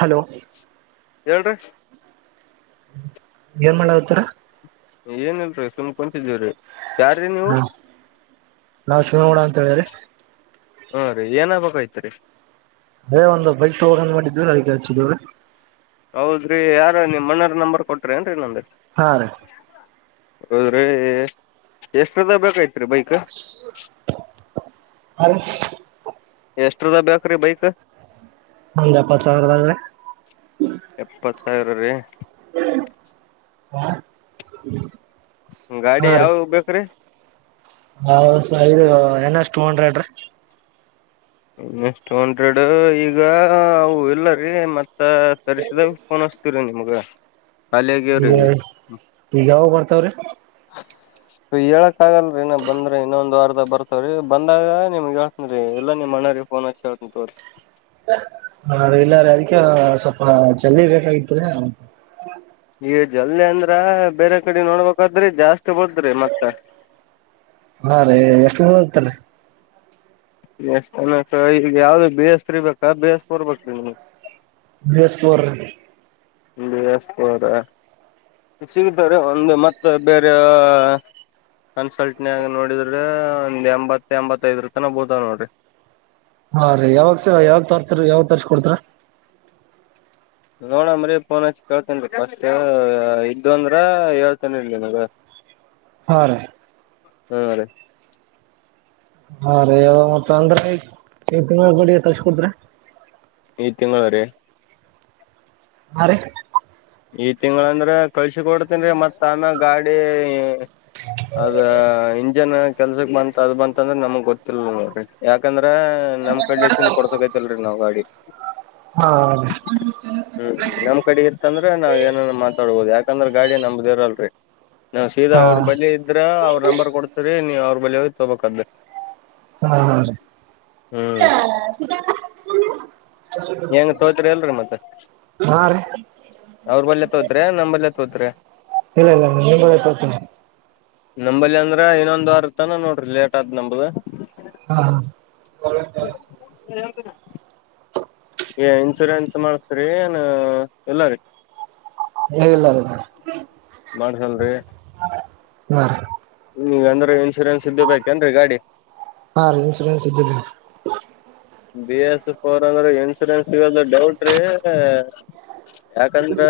Hello ಹೇಳ್ರಿ ಏನ್ ಮಾಡತೀರಿ ಏನಲ್ರರಿ ಸುಮ್ ಕುಂತಿದ್ದೀವ್ರೀ ಹಾ ನಾವ್ ಶಿವನಗೌಡ ಅಂತ ಹೇಳಿರಿ ಹ್ಮ ರಿ ಏನಾಗಬೇಕಾಗಿತ್ತು ರಿ ಅದೇ ಒಂದು ಬೈಕ್ ತಗೋಬೇಕು ಅಂತ ಮಾಡಿದ್ವಿ ಅದಕ್ಕ ಹಚ್ಚಿದ್ವಿರಿ ಹೌದ್ರಿ ಯಾರ ನಿಮ್ ಅಣ್ಣರ ನಂಬರ್ ಕೊಟ್ರಿ ಏನ್ರಿ ನಂದ ಹಾ ರೀ ಹೌದ್ರೀ ಎಸ್ಟರಾದಾಗ್ ಬೇಕಾಗೀತ್ ಹ [unintelligible] ಎಸ್ಟರ್ ದಾಗ್ ಬೇಕ್ರೀ ಬೈಕ್ ಒಂದ ಎಪ್ಪತ್ ಸಾವಿರದಾಗ ರಿ ಎಪ್ಪತ್ ಸಾವಿರ ರೀ [unintelligible] ಗಾಡಿ ಯಾವವ ಬೇಕ್ರೀ ಹ ಇದು ಏನ್ ಎಸ್ ಟೂಹಂಡ್ರೆಡ್ ರಿ. ಏನ್ ಎಸ್ ಟೂ ಹಂಡ್ರೆಡ್ ಈಗ ಅವು ಇಲ್ಲರಿ ಮತ್ತ ತರಸಿದಂಗ ಪೋನ್ ಹಚ್ತೇವ್ರಿ ನಿಮಗ ಖಾಲಿ ಈಗ ಅಗ್ಯವರಿ. ಈಗ ಯಾವಾಗ ಬರ್ತಾವ್ರಿ ಹೇಳಕ್ ಆಗಲ್ರಿ ಇನ್ನ ಬಂದ್ರ ಇನ್ನೊಂದ್ ವಾರದ ಬರ್ತಾವ್ರೀ ಬಂದಾಗ ನಿಮ್ಗ್ ಹೇಳ್ತನ್ರಿ ಎಲ್ಲ ನಿಮ್ಮ ಅಣ್ಣಾರಿಗೆ ಪೋನ್ ಹಚ್ಚಿ ಹೇಳ್ತಿನಿ ತಗೋರಿ. ಹಾ ಇಲ್ಲಾರಿ ಅದಕ್ಕೆ ಸ್ವಲ್ಪ ಜಲ್ದಿ ಬೇಕಾಗಿತ್ತರಿ. ಎ ಜಲ್ದಿ ಅಂದ್ರ ಬೇರೆ ಕಡೆ ನೋಡ್ಬೇಕಾಗತ್ತರಿ ಜಾಸ್ತಿ ಬರತ್ರಿ ಮತ್ತ. ಹಾ ರೀ ಎಷ್ಟು [unintelligible] ಎಷ್ಟ ಅನ್ನಕ ಈಗ ಯಾವ್ದು ಬಿ ಎಸ್ ಥ್ರೀ ಬೇಕಾ ಬೀ ಏಸ್ ಫೋರ್ ಬೇಕಾ ನಿಮಗ? ಬಿ ಎಸ್ ಫೋರ್ ರಿ. B S four. ಸಿಗ್ತಾವರಿ ಒಂದ ಮತ್ತ ಬೇರೆ ನಮ್ಮ ಸೈಟ್ ನ್ಯಾಗ ನೋಡಿದ್ರ ಒಂದ್ ಎಂಬತ್ ಎಂಬತ್ತೈದರತಾನ ಬಿಳತಾವ್ ನೋಡ್ರಿ. ಹಾ ರೀ ಯಾವಾಗ ಸಾರ್ ಯಾವಗ ತರ್ತರಿ ಯಾವಗ ತರಿಸಿ ಕೊಡ್ತೀರಾ. ನೋಡಾಮ್ರರಿ ಪೋನ್ ಹಚ್ಚಿ ಕೇಳ್ತೀನಿ ರಿ ಫಸ್ಟ್ ಇದ್ವು ಅಂದ್ರ ಹೇಳ್ತೀನಿ ನಿಮಗ. ಹಾ ರೀ. ಹ್ಮ ರೀ. ಹಾ ರೀ ಮತ್ತ ಅಂದ್ರ ಈ ತಿಂಗಳ [inaudible] ಈ ತಿಂಗಳರಿ. ಹಾ ರಿ. ಈ ತಿಂಗಳಂದ್ರ ಕಳ್ಸಿ ಕೊಡ್ತೇನ್ರಿ ಮತ್ತ ಆಮ್ಯಾಲ ಗಾಡಿ - ಅದ ಇಂಜಿನ್ ಕೆಲ್ಸಕ್ ಬಂತ ಅದ್ ಬಂತ ಅಂದ್ರೆ ನಮಗ್ ಗೊತ್ತಿಲ್ಲ ನೋಡ್ರಿ ಯಾಕಂದ್ರ ಹಾ ನಮ್ [inaudible] ಕೊಡ್ಸಾಕತ್ತಿಲ್ರಿ ನಾವ ಗಾಡಿ. ಹಾ ರಿ. ಅಂದ್ರ ನಾವ್ ಏನರ ಮಾತಾಡ್ಬಹುದು ಯಾಕಂದ್ರ ಗಾಡಿ ನಂಬ್ದ ಇರಲ್ಲರಿ. ನಾವು ಸೀದಾ ಅವ್ರ ಬಳಿ ಇದ್ರ ಅವ್ರ ನಂಬರ್ ಕೊಡ್ತೀವಿರಿ ನೀವ ಅವ್ರ ಬಳಿ ಹೋಗ ತೊಗೋಬೇಕ್. ಹ್ಮ ರೀ. ಹ್ಮ್ [unintelligible] ಹೆಂಗ ತೊಗೊತೀರಿ ಇಲ್ರಿ ಮತ್ತ ಹಾ ರೀ ಅವ್ರ ಬಲ್ಯ ತೊಗೊತೀರಿ ಏನ್ ನಮ ಬಲ್ಯ ತೊಗೊತೀರಾ. ಇಲ್ಲ ಇಲ್ಲ ನಿಮ್ಮ ಬಲ್ಯ ತೊಗೊತಿನಿ. ನಂಬಲ್ಲಿ ಅಂದ್ರ ಇನ್ನೊಂದ್ ವಾರತಾನ ನೋಡ್ರಿ ಲೇಟ್ ಆಗ್ತದ ನಮ್ದ. ಹಾ [unintelligible] ಏ ಇನ್ಸೂರೆನ್ಸ್ ಮಾಡಸ್ತರಿ ಏನ್ ಇಲ್ಲರಿ? ಇಲ್ಲ ಇಲ್ಲ ಹಾ ಮಾಡಸಲ್ರಿ. ರೀ ಈ ಅಂದ್ರೆ ಇನ್ಶೂರೆನ್ಸ್ ಇದ್ದ ಬೇಕೇನ್ರಿ ಗಾಡಿ. ಹಾ ರೀ ಇನ್ಸೂರೆನ್ಸ್ ಇದ್ದಿಲ್ಲರಿ. ಬಿ ಎಸ್ ಫೋರ್ ಅಂದ್ರ ಇನ್ಶೂರೆನ್ಸ್ ಇರೋದು ಡೌಟ್ ರೀ. ಯಾಕಂದ್ರ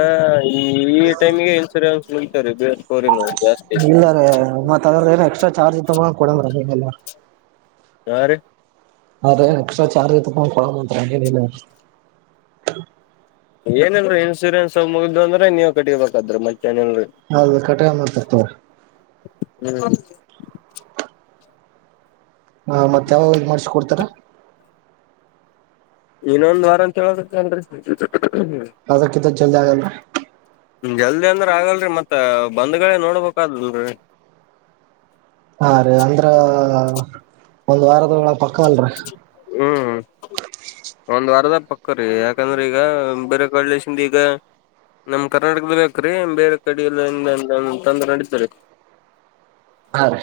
ಈ ಟೈಮಗೆ ಇನ್ಸೂರೆನ್ಸ್ ಮುಗಿತಾವ ರಿ ಬಿ ಎಸ್ ಫೋರ್ನು. ಇಲ್ಲಾರಿ ಮತ್ತ ಅದದ್ರ ಏನ್ ಎಕ್ಸ್ಟ್ರಾ ಚಾರ್ಜ್ ತಗೊಂಡ್ ಕೊಡಲ್ಲರಿ. [inaudible] ಹಾ ರಿ. ಅದೇ ಎಕ್ಸ್ಟ್ರಾ ಚಾರ್ಜ್ ತಕೊಂಡ್ ಕೊಡಲ್ಲ ಅಂತ್ರಿ ಹಂಗೆನ್ ಇಲ್ಲಅಲ್ರೀ. ಏನ್ ಏನ್ರಿ ಇನ್ಸೂರೆನ್ಸ್ ಮುಗ್ದು ಅಂದ್ರ ನೀವು ಕಟ್ಟಿಬೇಕಾಕತೈತಿ ಮತ್. ಹೌದ ಕಟ್ಟಿಕೋನ್ಮಮ ಅಂತ ತೊಗೋರಿ. ಹ್ಮ್. ಹಾ ಮತ್ ಯಾವ ಮಾಡ್ಸ ಕೊಡ್ತಾರ. ಇನ್ನೊಂದ್ ವಾರ ಅಂತ ಹೇಳುದ್ರು ಕಣ್ರೀ. ಹದ ಕತ್ತ ಜಲ್ದ ಆಗಲ್ಲ. ಜಲ್ದಿ ಅಂದ್ರ ಆಗಲ್ರರಿ ಮತ್ತ ಬಂದ್ಗಳೇ ನೋಡ್ಬೇಕಾದಲ್ರರಿ. [inaudible] ಹಾ ರೀ ಅಂದ್ರ ಒಂದ್ ವಾರ. ಹ್ಮ್ ಹ್ಮ್ ಒಂದ್ ವಾರದ್ ಪಕ್ಕ್ರೀ ಯಾಕಂದ್ರೆ ಈಗ ಬೇರೆ ಕಡ್ಸಿಂದ ಈಗ. ನಮ್ ಕರ್ನಾಟಕದ ಬೇಕ್ರೀ ಬೇರೆ ಕಡ ಎಲ್ಲ ಏನ್ ತಂದ್ರ ನಡೀತಾದೆ ಹಾ ರೀ.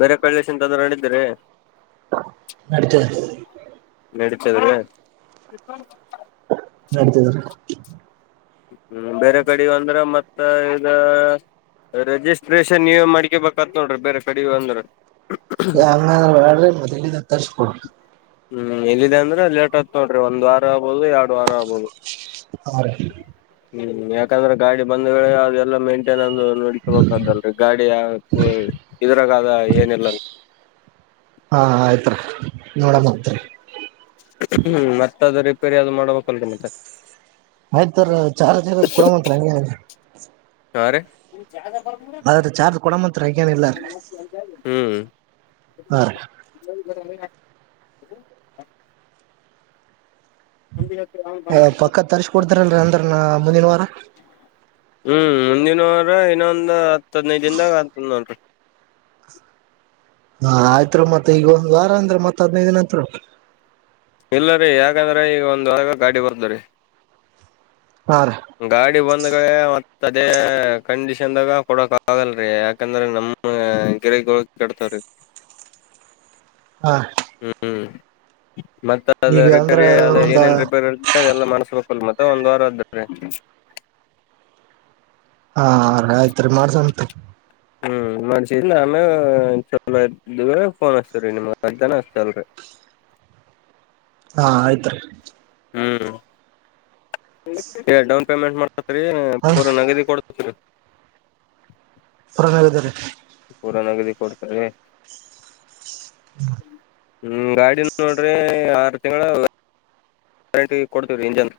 ಬೇರೆ ಕಳ್ಳೇಶನ್ ತಂದ್ರೆ ನಡೀತರಿ. ನಡಿತದೆ. ನಡೀತಾದ್ರಿ. ನಡೀತಾದ್. ಹ್ಮ್ ಬೇರೆ ಕಡೆ ಅಂದ್ರೆ ಮತ್ತ ಈಗ. ರಜಿಸ್ಟ್ರೇಷನ್ ನೀವೇ ಮಾಡ್ಕಬೇಕತ್ ನೋಡ್ರಿ ಬೇರೆ ಕಡೆ ಅಂದ್ರೆ. ಹಂಗಂದ್ರ ಬಡ್ರಿ ಮ್ ಇಡಿದ ತರ್ರಿಸಕೊಡ್ರಿ. ಹ್ಮ್ ಇಲ್ಲಿದೆ ಅಂದ್ರೆ ಲೇಟ್ ಆಗ್ತ್ ನೋಡ್ರಿ ಒಂದ್ ವಾರ ಆಗ್ಬಹುದು ಎರಡು ವಾರ ಆಗ್ಬೋದು. ಹಾ ರೆ. ಹ್ಮ್ ಯಾಕಂದ್ರೆ ಗಾಡಿ ಬಂದ ವೇಳೆ ಅದೆಲ್ಲ ಮೇಂಟೈನ್ಸಸ್ ಒಂದು ನೋಡ್ಕೋಬೇಕಲ್ರಿ ಗಾಡಿಯ ಈ ಇದ್ರಗಾದ ಏನಿಲ್ಲ ಹಾ ಆಯ್ತ್ರಿ ನೋಡಣತ್ರಿ. ಹ್ಮ್ ಮತ್ತ ಅದು ರಿಪೇರಿ ಯಾವ್ದ್ ಮಾಡಬೇಕಅಲ್ರಿ ಮತ್ತೆ. ಆಯ್ತರ ಚಾರ ಜನ ಕೊಡ ಮಂತ್ರೆ. [unintelligible] ಯಾರ [unintelligible] ಚಾರ್ಜ್ ಕೊಡಮತ್ರಿ ಹಂಗೇನಿಲ್ಲ ರೀ ಹ್ಮ್. ಹಾ ರೀ [unintelligible] ಅ ಪಕ್ಕದ ತರ್ಸ್ಕೊಡ್ದಾರಲ್ರ ಅಂದ್ರ ನ ಮುಂದಿನ ವಾರ. ಹ್ಮ್ ಮುಂದಿನ್ವಾರ ಇನ್ನೊಂದ್ ಹತ್ ಹದ್ನೈದ ದಿನದ ಆ ನೋಡ್ರಿ. ಹಾ ಆಯ್ತ್ ಮತ್ತತ್ ಈಗ ಒಂದ್ ವಾರ ಅಂದ್ರ ಮತ್ ಹದ್ನೈದಿನತ್. ಇಲ್ಲರರಿ ಯಾಕಂದ್ರೆ ಈಗ ಒಂದ್ಗ ಗಾಡಿ ಬರ್ದ್ರಿ. ಹಾ ರೀ ಗಾಡಿ ಬಂದ್ಗಡೇ ಮತ್ತ ಅದೇ ಕಂಡೀಷನ್ದಾಗ ಕೊಡೊಕಾಗಳ್ರಿ ಯಾಕಂದ್ರೆ ನಮ್ ಗಿರಿ ಕೆಡತಾರೀ. ಹ. [inaudible] ಹಾ. ಹ್ಮ್ ಮತ್ತ ಅದ ಈಗ ಅಂದ್ರ ರಿಪೇರ್ ಆ ಒಂದ ಏನೇನ್ ರಿಪೇರ್ ಎಲ್ಲ ಮನ್ಸ್ಬೇಕಲ್ ಮತ್ತೆ ಒಂದ್ ವಾರ ಆದದ್ರೀ. [inaudible] ಹಾ ಆಯ್ತ್ರಿ ಮಾಡ್ಸತ್ರಿ. ಮಾಡ್ಸಿದ ಆಮ್ಲೆ ಫೋನ್ ಹಚ್ತ್ರೀ ನಿಮ್ ಮಧ್ಯಾಹನ ಹತಲ್ರಿ. ಹಾ ಆಯ್ತ್ರಿ. ಹ್ಮ್ ಡೌನ್ ಪೇಮೆಂಟ್ ಮಾಡ್ತತ್ರಿ ಹಾ ಪೂರ ನಗದಿ ಕೊಡ್ [inaudible] [unintelligible] ಪೂರ ನಗದ ಕೊಡ್ತಿನಿ. [inaudible] ಹ್ಮ ಗಾಡಿನ ನೋಡ್ರಿ ಆರು ತಿಂಗಳ್ ಕರೆಂಟಿಗೆ ಕೊಡ್ತೀವಿ ರೀ ಇಂಜನ್.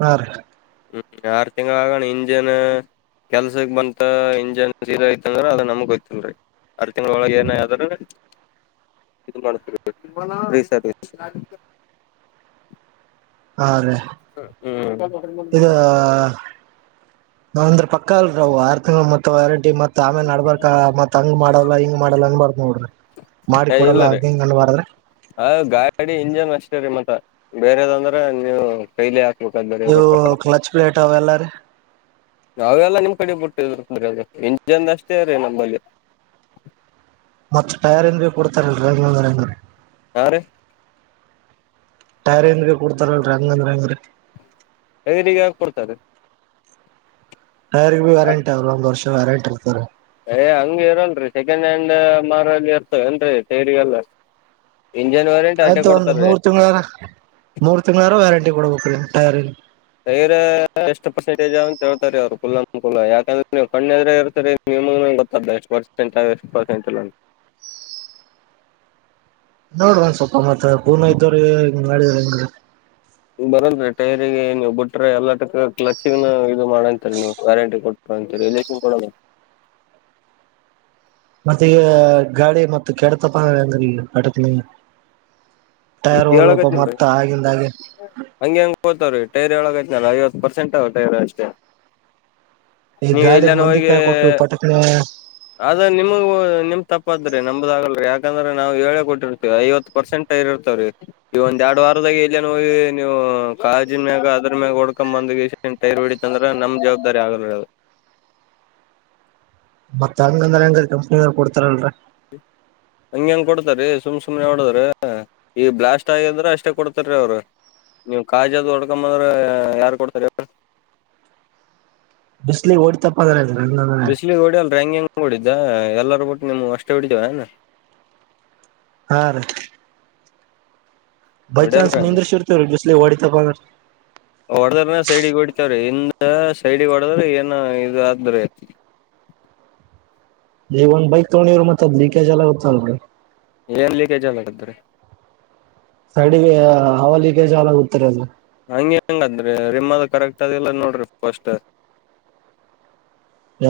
ಹಾ ರೀ. ಹ್ಮ್ ಆರ್ ತಿಂಗ ಆಗಣ ಇಂಜಿನ್. ಕೆಲ್ಸಕ್ ಬಂತ ಇಂಜನ್ ಸೀರಾ ಐತ್ ಅಂದ್ರ ಅದ ನಮಗೋಯ್ತಿಲ್ರರಿ. ಅರ್ ತಿಂಗಳ್ ಒಳಗೆ ಏನೇದ್ರೂನು ಇ ಮಾಡ ಹಾ ರ ಹ್ಮ ನಾವ ಅಂದ್ರ ಪಕ್ಕ ಅಲ್ರವು ಆರು ತಿಂಗಗಳು ಮತ್ತ ವಾರಂಟಿ ಮತ್ ಆಮೇಲೆ ನಡ್ಬಾರಕ ಮತ್ ಹಂಗ ಮಾಡಲ್ಲ ಹಿಂಗ ಮಾಡಲ್ಲ ಅನ್ ಬಾರತ್ ನೋಡ್ರಿ ಮಾಡಿ ಕೊಡಲ್ಲ ಇಲ್ಲರಿ ಹ ಹಗಣಬಾರದ್ರೆ ಗಾಡಿ ಇಂಜನ್ ಬೇರೆದಂದ್ರೆ ನೀವು ಕೈಲಿ ಹಾಕ್ತ ಇವು ಕ್ಲಚ್ ಪ್ಲೇಟ್ ಅವ ಎಲ್ಲಾರೀ ನಾವೆಲ್ಲ ನಿಮ್ ಕಡೆ ಬಿಟ್ಟಿದ್ರ ಇಂಜನ್ ಅಷ್ಟೇ ರೀ ನಮ್ಮಲ್ಲಿ ಲ್ ಯಾರೀ ಟೈರ್ ಿಂದಗೆ ಕೊಡ್ತಾರಲ್ರರಿ ಹಂಗಂದ್ರ ಹೆಂಗ್ರೀ ಎದುಗ ಆ ಕೊಡ್ತದೆ ಯರ್ ಬಿೀ ವಾರಂಟಿ ಅವಲ್ಲ ಒಂದ ವರ್ಷ ವಾರಂಟಿ ಇರ್ತಾರೆ ಯ ಹಂಗ ಇರನ್ರರಿ ಸೆಕೆಂಡ್ ಹ್ಯಾಂಡ್ ಮಾರಲ್ಲಿ ಇರ್ತ ಏನ್ರರಿ ತೈರಿಗೆಲ್ಲ ಆಯ್ತು ಒಂದು ಮೂರ್ ತಿಂಗಗಳಾರ ಮೂರ್ ತಿಂಗಗಳಾರ ವ್ಯಾರಂಟಿ ಕೊಡ್ಬೇಕ್ರೀ ಟೈರಿ ತೈರ ಎಷ್ಟು ಪರ್ಸೆಂಟಜ್ ಅಂತ ಹೇಳ್ತಾರೆ ಅವ್ರು ಕುಲ್ ಅನುಕೂಲ ಯಾಕಂದ್ರೆ ನೀವು ಕಣ್ಣೆ್ರೆ ಇರ್ತ ನಿ ಗೊತ್ತ ಎಷ್ಟ ಪರ್ಸೆಂಟ್ ಎಷ್ಟು ಪರ್ಸೆಂಟ್ [unintelligible] ನೋಡವಂದ ಸ್ವಲ್ಪ ಮತ್ತ ಪೂರ್ನ ಇದ್ದವ್ರ ಹಂಗ್ ಮಾಡಿದ್ರ ಹೆಂಗ ಬರಂರಿ ಟೈರಿಗೆ ನೀವು ಬಿಟ್ರೆ ಎಲ್ಲಾ ಟ್ಲಚ್ಿೂ ಇದು ಮಾಡಂತರಿ ನೀವು ಗ್ಯಾರಂಟಿ ಕೊಟ್ಟ ಹರಿ ಎಲನ್ ಕೊಡ [unintelligible] ಮತ್ತ ಈಗ ಗಾಡಿ ಮತ್ತ ಕೆಡತಪ ಅಂಗ್ರೀ ಈಗ ಆಟಕ್ನ ಈ ಹೇಳಕತಿಲ್ೀ ಹಂಗೆ ಹಂಗ ಕೋತಾವ ರೇ ಟೈ್ರೊಳಗೈಐತೆನಾನ ಐವತ್ತು ಪರ್ಸೆಂಟ್ ಟೈರ್ ಅಷ್ಟೆ ಈ ನೀವು ಗಾಡಿ ಎಲ್ಲನ ಮಂದಿ ಹೋಗಿ ಕಾಯ ಕೊಟ್ಟು ಪಟಕ್ನೆ ಆದ ನಿಮಗ ನಿಮ ತಪ್ಪದ್ರಿ ನಮ್ದ ಆಾಗಲ್ರಿ ಯಾಕಂದ್ರೆ ನಾವು ಹೇಳಿ ಕೊಟ್ಟಿರ್ತೀ ಐವ ಪರ್ಸೆಂಟ್ ಇರುತ್ತೆ ೀ ಈ ಒಂದ್ ಎರಡು ವಾರದಾಗ ಎಲ್ಲ ನೋಗಿ ನೀವು ಕಾಜಿನನ್ ಮ್ಯಾಗ ಅದ್ರ ಮ್ಯಾಗ ಹೊಡ್ಕೊಂಡ್ ಬಂದ ೈರ್ ಹಡಿತ ಅಂದ್ರ ನಮ್ ಜವಾಬ್ದಾರಿ ಆಗ ಅದು ಮತ್ತ ಹಂಗಂದ್ರ ಹೆಂಗ ಕಂಪನಿ ಕೊಡ್ತಾರಲ್ರ ಹ್ಮ ಹಂಗಗೆ ಹೆಂಗ ಕೊಡ್ತಾರೀ ಸುಮ್ ಸುಮ್ನೆ ನೋಡದ್ರ ಈ ಬ್ಲಾಸ್ಟ್ ಆಗಿದ್ರ ಅಷ್ಟೇ ಕೊಡ್ತಾರೀ ಅವ್ರು ನೀವ್ ಕಾಜದ ಹೊಡ್ಕಂದ್ರ ಯಾರ್ು ಕೊಡ್ತಾರೆವ ಬಿಸಲಿ ಓಡಿತಪ್ಪದ ಬಿಸ್ಲಿಗೆ ಓಡಿ ಅಲ್ ರ್ಯಾಂಗಿಂಗ್ಡಿದ್ದ ಇದ ಎಲ್ಲಾರ ಬಿಟ್ಟು ನಿಮ ಅಷ್ಟೇ ಹಡಿದೇವ ಹಾ ರೀ ಬೈ ಚಾನ್ಸ್ ಹೊಡಲ್ರ ನಿಂದ್ರಸಿರ್ತೇವ್ರೀ ಬಿಸ್ಲಿಗ್ ಹೊಡಿತಪ್ಪ ಅಂದ್ರ ಹೊಡದ್ರ ಸೈಡಿಗೆ ಹೊಡಿತ ಹಿಂದ ಸೈಡಿಗೆ ಹೊಡದ್ರೆ ಏನು ಇದು ಆದ್ರೆ ಈ ಒಂದ ಬೈಕ್ ತಗೊಂಡಿವ್ರರು ಮತ್ತತ್ದ್ ಲೀಕೇಜ್ ಎಲ್ಲ ಗೊತ್ತಲ್ರರಿ ಎರ್ಲಿಕ್ಕೆ ಜಲ್ಲ ಆಡತ್ರ ಸಡಿಗೆ ಹವ ಲೀಿಕೇಜ್ ಹಳ ಗತ್ತರ ಅದು ಹಂಗ ಹೆಂಗಂದ್ರಿ ರಿಮಲ್ ಕರೆಕ್ಟ್ ಅದಿಲ್ಲ ನೋಡ್ರಿ ಫಸ್ಟ್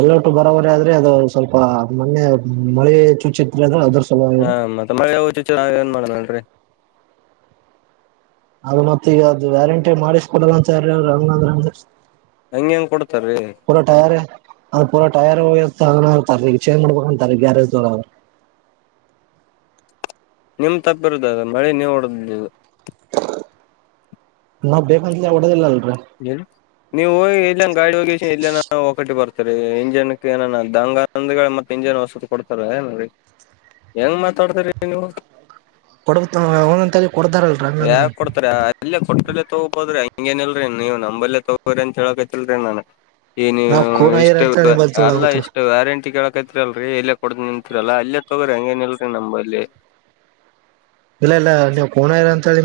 ಎಲ್ಲಟ್ಟು ಬರೋಬರಿ ಆದ್ರೆ ಅದು ಸ್ವಲ್ಪ ಮೊನ್ನೆ ಮಳೆ ಚುಚ್ಚಿತ್ ಅ್ರೆ ಅದ್ರ ಸಲುವಾಗಿ ಹಾ ಮತ್ತೆ ಮಳೆ ಯಾವಚು ಚ ಏನ್ ಮಾಡೋಣ ನನ್ರಿ ಅದ ಮತ್ತ ಈಗ ಅದದು ವ್ಯಾರಂಟಿ ಮಾಡಿಸ್ ಕೊಡಲ್ಲ ಅಂತ ಯಾರ ಅವರು ಹಂಗ್ರಂಗ ಹಂಗ ಹೆಂಗ್ ಕೊಡ್ತಾರೀ ಪೂರ ಟಾಯರ್ ಪೂರ ಟಾಯರ್ ತತಾರೆ ಚೇನ್ ಮಾಡ್ಬೇಕಂತಾರೆ ಗ್ಯಾರೇಜ್ ತ ಅವ ನಿಮ್ ತಪ್ಪಿರುದ ಅದ ಮಳೆ ನೀವು ಉಡು ನಾ ಬೇೇಕ ಒಲ್ಲ ಹೇಳ ನೀವು ಹ ಇಲ್ಲ ಗಾಡಿ ಹೋಗಿ ಇಲ್ಲ ಒಕಟಿ ಬರ್ತಾರೆ ಇಂಜನ್ಕ್ ಏನ ದಂಗಂದ ಮೆ ಇಂಜನ್ ಹೊಸದ ಕೊಡ್ತ ಏನ್ೋರಿ ಹೆಂಗ ಮಾತಾಡ್ತ್ರರಿ ನೀವು ಕೊಡ ಒಂದೊಂದ. ಯಾಕ ಕೊಡ್ತಾರೆ ಅಲ್ಲೇ ಕೊಟ್ರಲ್ಲೇ ತಗೋಬೋದ್ರೆ ಹಿಂಗೇನಲ್ರಿ ನೀವು ನಂಬಲ್ಲೇ ತಗೋ್ರಿ ಅಂತ ಹೇಳಕತಿಲ್ರಿೀ ನನ್ಗೆ ಏ ನೀ ನಾವ್ ಕೋನಯ್ಯರ್ ಇಷ್ಟು ಅಂತೇಳಿ ನಿಂಬಲ್ ಅಲ್ಲ ತೊಳಗುತ್ತ ಇಷ್ಟು ವ್ಯಾರಂಟಿ ಕೇಳಕೈತ್ರಿ ಅಲ್ರರಿ ಎಲ್ಲಿ ಕೊಡ್ದ ನಿಂತೀರಲ್ಲ ಅಲ್ಲೇ ತಗೋ್ರಿ ಹಂಗೇನ್ ಇಲ್ರಿ ನಂಬಲ್ಲಿ ಇಲ್ಲ ಇಲ್ಲ ನೀವು ಕೋನ ಇರ ಅಂತ ಹೇಳಿ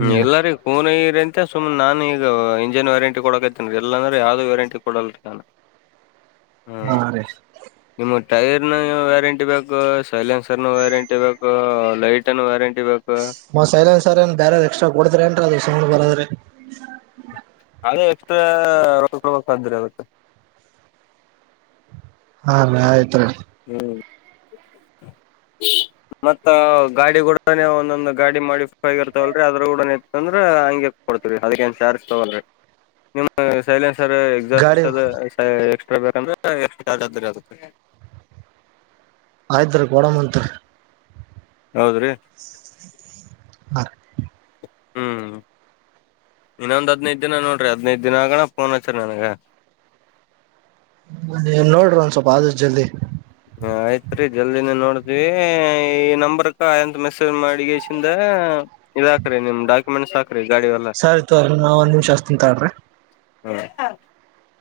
ಹ್ಮ ಎಲ್ಲಾರಿ ಕೂನ ಇರಿ ಅಂತ ಸುಮ್ನೆ ನಾನುೀಗ ಇಂಜಿನ್ ವ್ಯಾರಂಟಿ ಕೊಡಕ ಇದತೇನ್ೀ ಎಲ್ಲಾಂದ್ರೆ ಯಾವ್ದು ವ್ಯಾರಂಟಿ ಕೊಡಲ್ರಿ ನಾನು ಹಾ ಹ್ಮ್ ರೀ ನಿಮ್ಮ ಟೈರ್ ನ ವ್ಯಾರಂಟಿ ಬೇಕು ಸೈಲೆನ್ಸರ್ ನ ವ್ಯಾರಂಟಿ ಬೇಕು ಲೈಟ್ ಅ ವ್ಯಾರಂಟಿ ಬೇಕು ಮ್ ಸೈಲೆನ್ಸ್ ಸರ್ ನ್ ಬೇರೆ ಎಕ್ಸ್ಟ್ರಾ ಕೊಡದ್ರ ಏನ್ರ ಅದ ಸುಮ್ ಬರದ್ರಿ ಅದೇ ಎಕ್ಸ್ಟ್ರಾ ರೋಗೋಗಕ್ ಸಾಧ್ಯ್ರ ಅದಕ್ಕೆ ಹಾ ಆಯ್ತ್ರಿ ಹ್ಮ್ ಮತ್ತ ಗಾಡಿ ಕೂಡನೇ ಒಂದೊಂದು್ ಗಾಡಿ ಮಾಡಿಫ ಆಗ ಇರ್ತವಲ್ರಿ ಅದ್ರ ಕೂಡನ ಇತ್ತ ಅಂದ್ರ ಹಗೆ ಕೊಡ್ತರಿ ಅದಕ್ಕೆ ನ್ ಸ್ಯಾರ್ ತೊಗೋಲ್ರಿ ನಿಮ ಸೈಲೆನ್ಸ್ ಸರ್ ಗಾಡಿ ಎಕ್ಸಾಸ್ಟ್ ಎಕ್ಸ್ಟ್ರಾ ಬೇಕಂದ್ರೆ ಎಕ್ಸ್ಟ್ರಾ ಚಾರ್ಜ್ ಅ್ರ ಅದಕ್ಕೆ ಆಯ್ತ್್ರ ಕೊೋಡಮ್ಮತ್ರಿ ಹೌದ್ರಿ ಹಾ ಹ ಹ್ಮ್ ಇನ್ನೊಂದ್ ಹದ್ನೈದ ದಿನ ನೋಡ್ರಿ ಹದ್ನೈದ ದಿನ ಆಗಣ ಫೋನ್ ಹಚ್ಚರಿ ನನ್ಗ ಹ ನೋಡ್ರಿ ಒಂದ್ ಸ್ವಲ್ಪ ಆದ್ ಜಲ್ದಿ ಹ ಆಯ್ತ್ ರೀ ಜಲ್ದಿನ ನೋಡ್ತಿೀವಿ ಈ ನಂಬರ್ಕ್ಕ ಎಂತ ಮೆಸೇಜ್ ಮಾಡಿಿಗೆ ಶಿಂದ ಹ ಇದ ಹಾಕರಿ ನಿಮ ಡಾಕ್ಯುೆಟ್ ಹಾಕರಿ ಸರಿ ತು ನಾವ್ ಒಂದ್ ನಿಮಿಷ ಅ ತಿಂತಾರ್ರಿ ಹ